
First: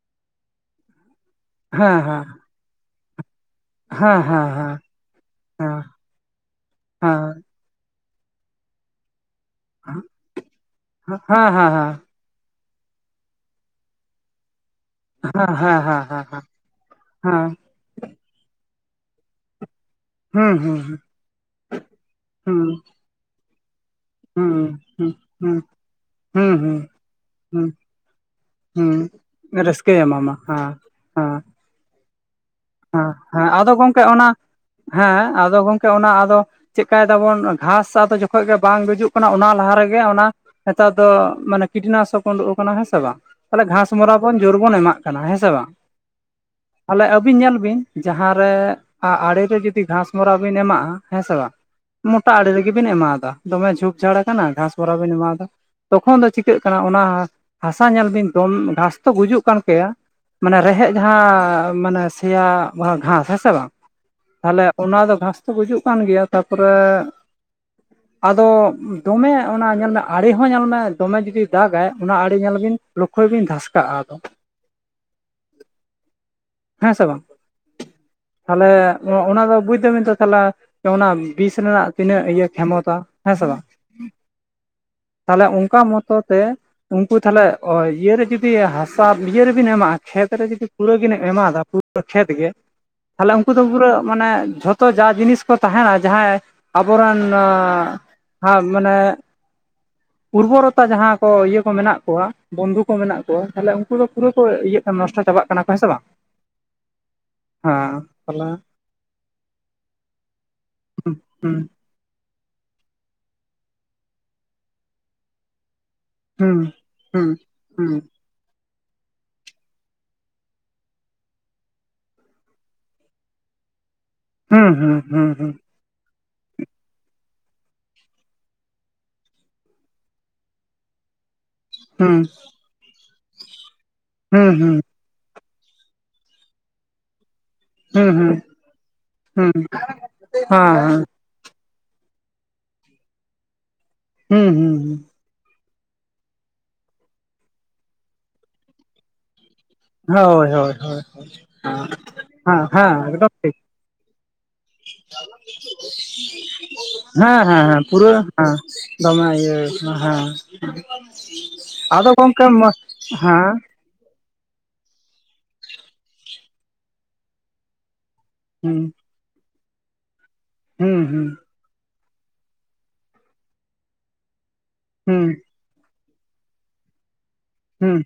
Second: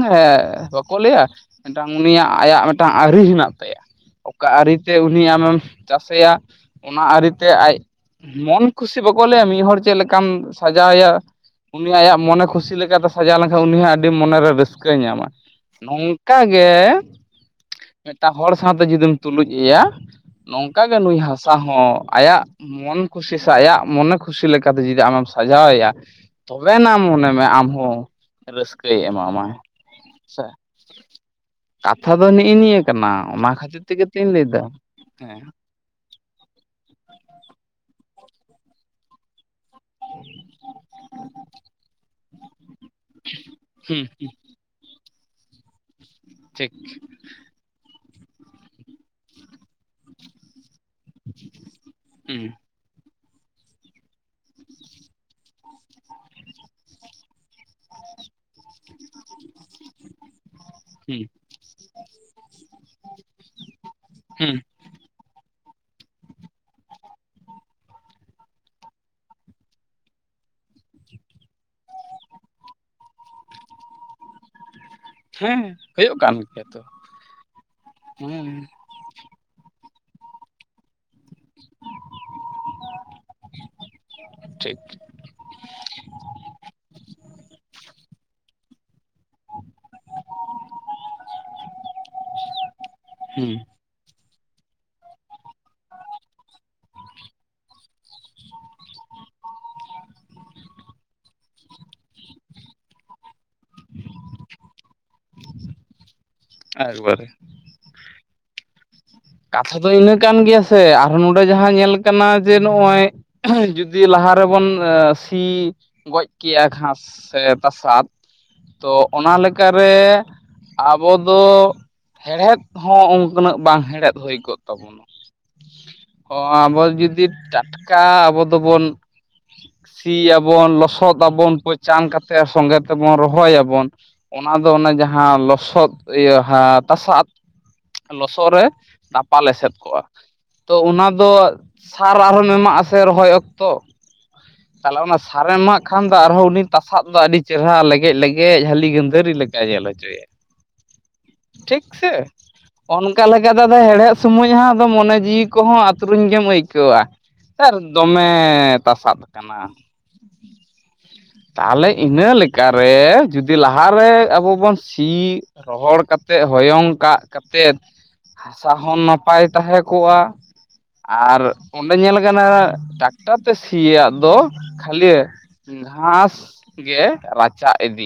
[SPEAKER 1] ᱵᱟᱠᱚ ᱞᱟᱹᱭᱟ ᱢᱤᱫᱴᱟᱝ
[SPEAKER 2] ᱦᱮᱸ ᱦᱮᱸ
[SPEAKER 1] ᱩᱱᱤᱭᱟᱜ ᱟᱭᱟᱜ ᱢᱤᱫᱴᱟᱝ ᱟᱹᱨᱤ ᱦᱮᱱᱟᱜ ᱛᱟᱭᱟ
[SPEAKER 2] ᱦᱮᱸ
[SPEAKER 1] ᱚᱠᱟ
[SPEAKER 2] ᱦᱮᱸ ᱦᱮᱸ ᱦᱮᱸ
[SPEAKER 1] ᱟᱹᱨᱤᱛᱮ ᱩᱱᱤ ᱟᱢᱮᱢ
[SPEAKER 2] ᱦᱮᱸ ᱦᱮᱸ
[SPEAKER 1] ᱪᱟᱥ ᱚᱱᱟ
[SPEAKER 2] ᱦᱮᱸ ᱦᱮᱸ
[SPEAKER 1] ᱟᱹᱨᱤᱛᱮ ᱟᱡ ᱢᱚᱱ ᱠᱷᱩᱥᱤ ᱵᱟᱠᱚ ᱞᱟᱹᱭᱟ ᱢᱤᱫ ᱦᱚᱲ ᱪᱮᱫ ᱞᱮᱠᱟᱢ ᱥᱟᱡᱟᱣᱮᱭᱟ
[SPEAKER 2] ᱦᱮᱸ ᱦᱮᱸ
[SPEAKER 1] ᱩᱱᱤ ᱟᱭᱟᱜ ᱢᱚᱱᱮ ᱠᱷᱩᱥᱤ ᱞᱮᱠᱟᱛᱮ ᱥᱟᱡᱟᱣ ᱞᱮᱱᱠᱷᱟᱱ ᱩᱱᱤ ᱦᱚᱸ ᱟᱹᱰᱤ ᱢᱚᱱᱮᱨᱮ ᱨᱟᱹᱥᱠᱟᱹ ᱤᱠᱟᱹᱧ ᱧᱟᱢᱟ
[SPEAKER 2] ᱦᱮᱸ ᱦᱮᱸ
[SPEAKER 1] ᱱᱚᱝᱠᱟ
[SPEAKER 2] ᱦᱮᱸ
[SPEAKER 1] ᱜᱮ
[SPEAKER 2] ᱦᱮᱸ
[SPEAKER 1] ᱢᱤᱫᱴᱟᱝ ᱦᱚᱲ ᱥᱟᱶᱛᱮ ᱡᱩᱫᱤᱢ ᱛᱩᱞᱩᱡ ᱮᱭᱟ
[SPEAKER 2] ᱦᱩᱸ
[SPEAKER 1] ᱱᱚᱝᱠᱟᱜ ᱜᱮ
[SPEAKER 2] ᱦᱩᱸ
[SPEAKER 1] ᱱᱩᱭ ᱦᱟᱥᱟ ᱦᱚᱸ ᱟᱭᱟᱜ
[SPEAKER 2] ᱦᱩᱸ
[SPEAKER 1] ᱢᱚᱱ ᱠᱷᱩᱥᱤ ᱥᱮ ᱟᱭᱟᱜ ᱢᱚᱱᱮ ᱠᱩᱥᱤ
[SPEAKER 2] ᱦᱩᱸ
[SPEAKER 1] ᱞᱮᱠᱟᱛᱮ ᱡᱩᱫᱤ
[SPEAKER 2] ᱦᱩᱸ
[SPEAKER 1] ᱟᱢᱮᱢ
[SPEAKER 2] ᱦᱩᱸ
[SPEAKER 1] ᱥᱟᱡᱟᱣᱮᱭᱟ
[SPEAKER 2] ᱦᱩᱸ ᱦᱩᱸ
[SPEAKER 1] ᱛᱚᱵᱮᱱᱟᱜ ᱢᱚᱱᱮ ᱢᱮ ᱟᱢ
[SPEAKER 2] ᱦᱩᱸ
[SPEAKER 1] ᱦᱚᱸ ᱨᱟᱹᱥᱠᱟᱹᱭ ᱮᱢᱟᱢᱟᱭ
[SPEAKER 2] ᱦᱩᱸ ᱨᱟᱹᱥᱠᱟᱹᱭ ᱮᱢᱟᱢᱟ ᱦᱮᱸ
[SPEAKER 1] ᱠᱟᱛᱷᱟ ᱫᱚ ᱱᱮᱜᱼ ᱱᱤᱭᱟᱹ
[SPEAKER 2] ᱦᱮ
[SPEAKER 1] ᱠᱟᱱᱟ
[SPEAKER 2] ᱦᱮᱸ
[SPEAKER 1] ᱚᱱᱟ
[SPEAKER 2] ᱟᱫᱚ
[SPEAKER 1] ᱠᱷᱟᱹᱛᱤᱨ
[SPEAKER 2] ᱜᱚᱝᱠᱮ
[SPEAKER 1] ᱛᱮᱜᱮ ᱛᱚᱧ
[SPEAKER 2] ᱚᱱᱟ
[SPEAKER 1] ᱞᱟᱹᱭᱫᱟ
[SPEAKER 2] ᱦᱮᱸ ᱟᱫᱚ ᱜᱚᱝᱠᱮ ᱚᱱᱟ ᱟᱫᱚ ᱪᱮᱫᱠᱟᱭ ᱫᱟᱵᱚᱱ ᱜᱷᱟᱥ ᱟᱫᱚ ᱡᱚᱠᱷᱚᱱ ᱜᱮ ᱵᱟᱝ ᱜᱩᱡᱩᱜ ᱠᱟᱱᱟ ᱚᱱᱟ ᱞᱟᱦᱟ ᱨᱮᱜᱮ ᱚᱱᱟ ᱱᱮᱛᱟᱨ ᱫᱚ ᱢᱟᱱᱮ ᱠᱤᱴᱱᱟᱥᱚᱠ ᱩᱰᱩᱩᱜ ᱟᱠᱟᱱᱟ ᱦᱮᱸᱥᱮ ᱵᱟᱝ ᱛᱟᱦᱚᱞᱮ
[SPEAKER 1] ᱦᱩᱸ
[SPEAKER 2] ᱜᱷᱟᱥᱢᱚᱨᱟ ᱵᱚᱱ ᱡᱳᱨᱵᱚᱱ ᱮᱢᱟᱜ ᱠᱟᱱᱟ ᱦᱮᱸ ᱥᱮ ᱵᱟᱝ
[SPEAKER 1] ᱴᱷᱤᱠ
[SPEAKER 2] ᱛᱟᱦᱮᱞᱮ ᱟᱹᱵᱤᱱ ᱧᱮᱞ ᱵᱤᱱ ᱡᱟᱦᱟᱸ ᱨᱮ ᱟᱲᱮ ᱨᱮ ᱡᱩᱫᱤ ᱜᱷᱟᱥᱢᱚᱨᱟ ᱵᱤᱱ ᱮᱢᱟᱜᱼᱟ ᱦᱮᱸ ᱥᱮ ᱵᱟᱝ ᱢᱚᱴᱟ ᱟᱲᱮ
[SPEAKER 1] ᱦᱩᱸ
[SPEAKER 2] ᱨᱮᱜᱮᱵᱤᱱ ᱮᱢᱟᱣᱟᱫᱟ ᱫᱚᱢᱮ ᱡᱷᱩᱠ ᱡᱷᱟᱲ ᱠᱟᱱᱟ ᱜᱷᱟᱥ ᱢᱚᱨᱟ ᱵᱤᱱ ᱮᱢᱢᱟᱫᱟ ᱛᱚᱠᱷᱚᱱ ᱫᱚ ᱪᱤᱠᱟᱹᱜ ᱠᱟᱱᱟ ᱚᱱᱟ ᱦᱟᱥᱟ ᱧᱮᱞ ᱵᱤᱱ ᱫᱚ ᱜᱷᱟᱥ ᱜᱩᱡᱩᱜ ᱠᱟᱱ ᱠᱮᱭᱟ ᱢᱟᱱᱮ ᱨᱮᱦᱮᱫ
[SPEAKER 1] ᱦᱩᱸ
[SPEAKER 2] ᱡᱟᱦᱟᱸ ᱢᱟᱱᱮ ᱜᱷᱟᱥ ᱦᱮᱸ ᱥᱮ ᱵᱟᱝ
[SPEAKER 1] ᱦᱩᱸ
[SPEAKER 2] ᱛᱟᱦᱚᱞᱮ ᱚᱱᱟ ᱫᱚ ᱜᱷᱟᱥ ᱛᱚ ᱜᱩᱡᱩᱜ ᱠᱟᱱ ᱜᱮᱭᱟ ᱛᱟᱨᱯᱚᱨᱮ ᱟᱫᱚ ᱫᱚᱢᱮ ᱚᱱᱟ ᱧᱮᱞ ᱢᱮ ᱟᱲᱮ ᱦᱚᱸ ᱧᱮᱞᱢᱮ ᱫᱚᱢᱮ ᱡᱩᱫᱤ ᱫᱟᱜᱟᱭ ᱚᱱᱟ ᱟᱲᱮ ᱧᱮᱞ ᱵᱤᱱ ᱞᱚᱠᱷᱳᱚᱭ ᱵᱤᱱ ᱫᱷᱟᱥᱠᱟᱜᱼᱟ ᱟᱫᱚ
[SPEAKER 1] ᱦᱮᱸ ᱦᱩᱭᱩᱜ ᱠᱟᱱ ᱜᱮᱭᱟ ᱛᱚ
[SPEAKER 2] ᱦᱮᱸ ᱥᱮ ᱵᱟᱝ
[SPEAKER 1] ᱦᱮᱸ
[SPEAKER 2] ᱛᱟᱦᱚᱞᱮ ᱚᱱᱟ ᱫᱚ ᱵᱩᱡ ᱫᱟᱹᱵᱤᱱ ᱛᱚ ᱛᱟᱦᱚᱞᱮ ᱚᱱᱟ ᱵᱤᱥ ᱨᱮᱱᱟᱜ ᱛᱤᱱᱟᱹᱜ ᱤᱭᱟᱹ ᱠᱷᱢᱚᱛᱟ ᱦᱮᱸ ᱥᱮ ᱵᱟᱝ
[SPEAKER 1] ᱴᱷᱤᱠ
[SPEAKER 2] ᱛᱟᱦᱚᱞᱮ ᱚᱱᱠᱟ ᱢᱚᱛᱚ ᱛᱮ ᱩᱱᱠᱩ ᱛᱟᱦᱚᱞᱮ ᱤᱭᱟᱹᱮ ᱡᱩᱫᱤ ᱦᱟᱥᱟ ᱤᱭᱟᱹ ᱟᱹᱨ ᱨᱮᱵᱤᱱ ᱮᱢᱟᱜᱼᱟ ᱠᱷᱮᱛ ᱨᱮ ᱡᱩᱫᱤ ᱠᱩᱨᱟᱹ ᱵᱤᱱ ᱮᱢᱟ ᱫᱚ ᱯᱩᱨᱟᱹ ᱠᱷᱮᱛ ᱜᱮ ᱛᱟᱦᱚᱞᱮ ᱩᱱᱠᱩ
[SPEAKER 1] ᱦᱩᱸ
[SPEAKER 2] ᱫᱚ ᱯᱩᱨᱟᱹ ᱢᱟᱱᱮ ᱡᱷᱚᱛᱚ ᱡᱟ ᱡᱤᱱᱤᱥ ᱠᱚ ᱛᱟᱦᱮᱱᱟ ᱡᱟᱦᱟᱸᱭ ᱟᱵᱚᱨᱮᱱ ᱢᱟᱱᱮ ᱩᱨᱵᱚᱨᱚᱛᱟ ᱡᱟᱦᱟᱸ ᱠᱚ ᱤᱭᱟᱹ ᱠᱚ ᱢᱮᱱᱟᱜ ᱠᱚᱣᱟ ᱵᱚᱱᱫᱷᱩ ᱠᱚ ᱢᱮᱱᱟᱜ ᱛᱟᱦᱚᱞᱮ ᱩᱱᱠᱩ ᱫᱚ ᱯᱩᱨᱟᱹ ᱠᱚ ᱱᱚᱥᱴᱚ ᱪᱟᱵᱟᱜ ᱠᱟᱱᱟ ᱦᱮ ᱥᱮ ᱵᱟᱝ
[SPEAKER 1] ᱮᱠᱵᱟᱨᱮ
[SPEAKER 2] ᱦᱮᱸ ᱛᱚᱞ
[SPEAKER 1] ᱠᱟᱛᱷᱟ ᱫᱚ ᱤᱱᱟᱹ ᱠᱟᱱ ᱜᱮᱭᱟ ᱥᱮ ᱟᱨ ᱱᱚᱰᱮ
[SPEAKER 2] ᱦᱩᱸ
[SPEAKER 1] ᱡᱟᱦᱟᱸ ᱧᱮᱞ ᱠᱟᱱᱟ ᱡᱮ ᱱᱚᱜᱼᱚᱭ ᱡᱩᱫᱤ ᱞᱟᱦᱟ ᱨᱮᱵᱚᱱ ᱥᱤ ᱜᱚᱡ
[SPEAKER 2] ᱦᱩᱸ
[SPEAKER 1] ᱠᱮᱜᱭᱟ ᱜᱷᱟᱥ
[SPEAKER 2] ᱦᱩᱸ
[SPEAKER 1] ᱥᱮ
[SPEAKER 2] ᱦᱩᱸ
[SPEAKER 1] ᱛᱟᱥᱟᱫ ᱛᱚ ᱚᱱᱟ ᱞᱮᱠᱟᱨᱮ ᱟᱵᱚ ᱫᱚ ᱦᱮᱲᱦᱮᱫ ᱦᱚᱸ ᱩᱠᱱᱟᱹᱜ ᱵᱟᱝ ᱦᱮᱲᱦᱮᱫ ᱦᱩᱭ ᱠᱚᱜ
[SPEAKER 2] ᱦᱩᱸ ᱦᱩᱸ
[SPEAKER 1] ᱛᱟᱵᱚᱱᱟ
[SPEAKER 2] ᱦᱩᱸ
[SPEAKER 1] ᱦᱚᱸ ᱟᱵᱚ ᱡᱩᱫᱤ ᱴᱟᱴᱠᱟ ᱟᱵᱚ ᱫᱚᱵᱚᱱ ᱥᱤᱭᱟᱵᱚᱱ ᱞᱚᱥᱚᱫ ᱟᱵᱚᱱ ᱪᱟᱱ
[SPEAKER 2] ᱦᱩᱸ
[SPEAKER 1] ᱠᱟᱛᱮ ᱥᱚᱸᱜᱮ ᱛᱮᱵᱚᱱ ᱨᱚᱦᱚᱭᱟᱵᱚᱱ
[SPEAKER 2] ᱦᱩᱸ
[SPEAKER 1] ᱚᱱᱟ ᱫᱚ
[SPEAKER 2] ᱦᱩᱸ
[SPEAKER 1] ᱚᱱᱮ ᱡᱟᱦᱟᱸ ᱞᱚᱥᱚᱫ ᱤᱭᱟᱹ ᱦᱟ ᱛᱟᱥᱟᱫ
[SPEAKER 2] ᱦᱩᱸ ᱦᱩᱸ
[SPEAKER 1] ᱞᱚᱥᱚᱫ ᱨᱮ ᱥᱟᱯᱷᱟ
[SPEAKER 2] ᱦᱩᱸ ᱦᱩᱸ
[SPEAKER 1] ᱮᱥᱮᱫ ᱠᱚᱜᱼᱟ
[SPEAKER 2] ᱦᱮᱸ
[SPEAKER 1] ᱛᱚ
[SPEAKER 2] ᱦᱮᱸ
[SPEAKER 1] ᱚᱱᱟ ᱫᱚ ᱥᱟᱨ ᱟᱨᱦᱚᱸ ᱮᱢᱟᱜ ᱟᱥᱮ ᱨᱚᱦᱚᱭ ᱚᱠᱛᱚ
[SPEAKER 2] ᱦᱩᱸ ᱦᱩᱸ
[SPEAKER 1] ᱛᱟᱦᱞᱮ (unintelligible) ᱥᱟᱨᱮᱡ ᱮᱢᱟᱜ ᱠᱷᱟᱱ ᱫᱚ ᱟᱨᱦᱚᱸ ᱩᱱᱤ ᱛᱟᱥᱟᱵ ᱫᱚ ᱟᱹᱰᱤ ᱪᱮᱦᱨᱟ ᱞᱮᱜᱮᱡ ᱞᱮᱜᱮᱡ ᱡᱟᱹᱞᱤ ᱜᱟᱹᱫᱷᱟᱹᱨᱤ ᱞᱮᱜᱮ (unintelligible) ᱡᱮᱞ ᱦᱚᱪᱚᱭᱟ
[SPEAKER 2] ᱦᱳᱭ ᱦᱳᱭ ᱦᱳᱭ
[SPEAKER 1] ᱴᱷᱤᱠ ᱥᱮ
[SPEAKER 2] ᱦᱮᱸ ᱦᱮᱸ
[SPEAKER 1] ᱚᱱᱠᱟ
[SPEAKER 2] ᱮᱠᱫᱚᱢ
[SPEAKER 1] ᱞᱮᱠᱟ
[SPEAKER 2] ᱴᱷᱤᱠ
[SPEAKER 1] ᱫᱟᱫᱟ ᱦᱮᱲᱦᱮᱫ ᱥᱚᱢᱚᱭ ᱦᱟᱜ ᱟᱫᱚ ᱢᱚᱱᱮ ᱡᱤᱣᱤ ᱠᱚᱦᱚᱸ ᱟᱹᱛᱨᱩᱧ ᱜᱮᱢ ᱟᱹᱭᱠᱟᱹᱣᱟ᱾
[SPEAKER 2] ᱦᱮᱸ ᱦᱮᱸ
[SPEAKER 1] ᱥᱟᱨ
[SPEAKER 2] ᱦᱮᱸ ᱯᱩᱨᱟᱹ
[SPEAKER 1] ᱫᱚᱢᱮ
[SPEAKER 2] ᱦᱮᱸ
[SPEAKER 1] ᱛᱟᱥᱟᱫ
[SPEAKER 2] ᱫᱚᱢᱮ ᱤᱭᱟᱹ
[SPEAKER 1] ᱠᱟᱱᱟ
[SPEAKER 2] ᱦᱮᱸ (inaudible)
[SPEAKER 1] ᱛᱟᱦᱚᱞᱮ
[SPEAKER 2] ᱟᱫᱚ
[SPEAKER 1] ᱤᱱᱟᱹ
[SPEAKER 2] ᱜᱚᱝᱠᱮ
[SPEAKER 1] ᱞᱮᱠᱟᱨᱮ
[SPEAKER 2] ᱦᱮᱸ
[SPEAKER 1] ᱡᱩᱫᱤ ᱞᱟᱦᱟ ᱞᱟᱦᱟᱨᱮ ᱟᱵᱚ ᱵᱚᱱ ᱥᱤ ᱨᱚᱦᱚᱲ ᱠᱟᱛᱮᱫ ᱦᱚᱭᱚᱝ ᱠᱟᱜ ᱠᱟᱛᱮᱫ ᱦᱟᱥᱟ
[SPEAKER 2] ᱦᱩᱸ
[SPEAKER 1] ᱦᱚᱸ ᱱᱟᱯᱟᱭ ᱛᱟᱦᱮᱸ ᱠᱚᱜᱼᱟ
[SPEAKER 2] ᱦᱩᱸ ᱦᱩᱸ
[SPEAKER 1] ᱟᱨ ᱚᱸᱰᱮ ᱧᱮᱞ ᱠᱟᱱᱟ ᱴᱟᱠᱴᱟᱨ ᱛᱮ ᱥᱤᱭᱟᱜ ᱫᱚ ᱠᱷᱟᱹᱞᱤ
[SPEAKER 2] ᱦᱩᱸ
[SPEAKER 1] ᱜᱷᱟᱥ ᱜᱮ ᱨᱟ
[SPEAKER 2] ᱦᱩᱸ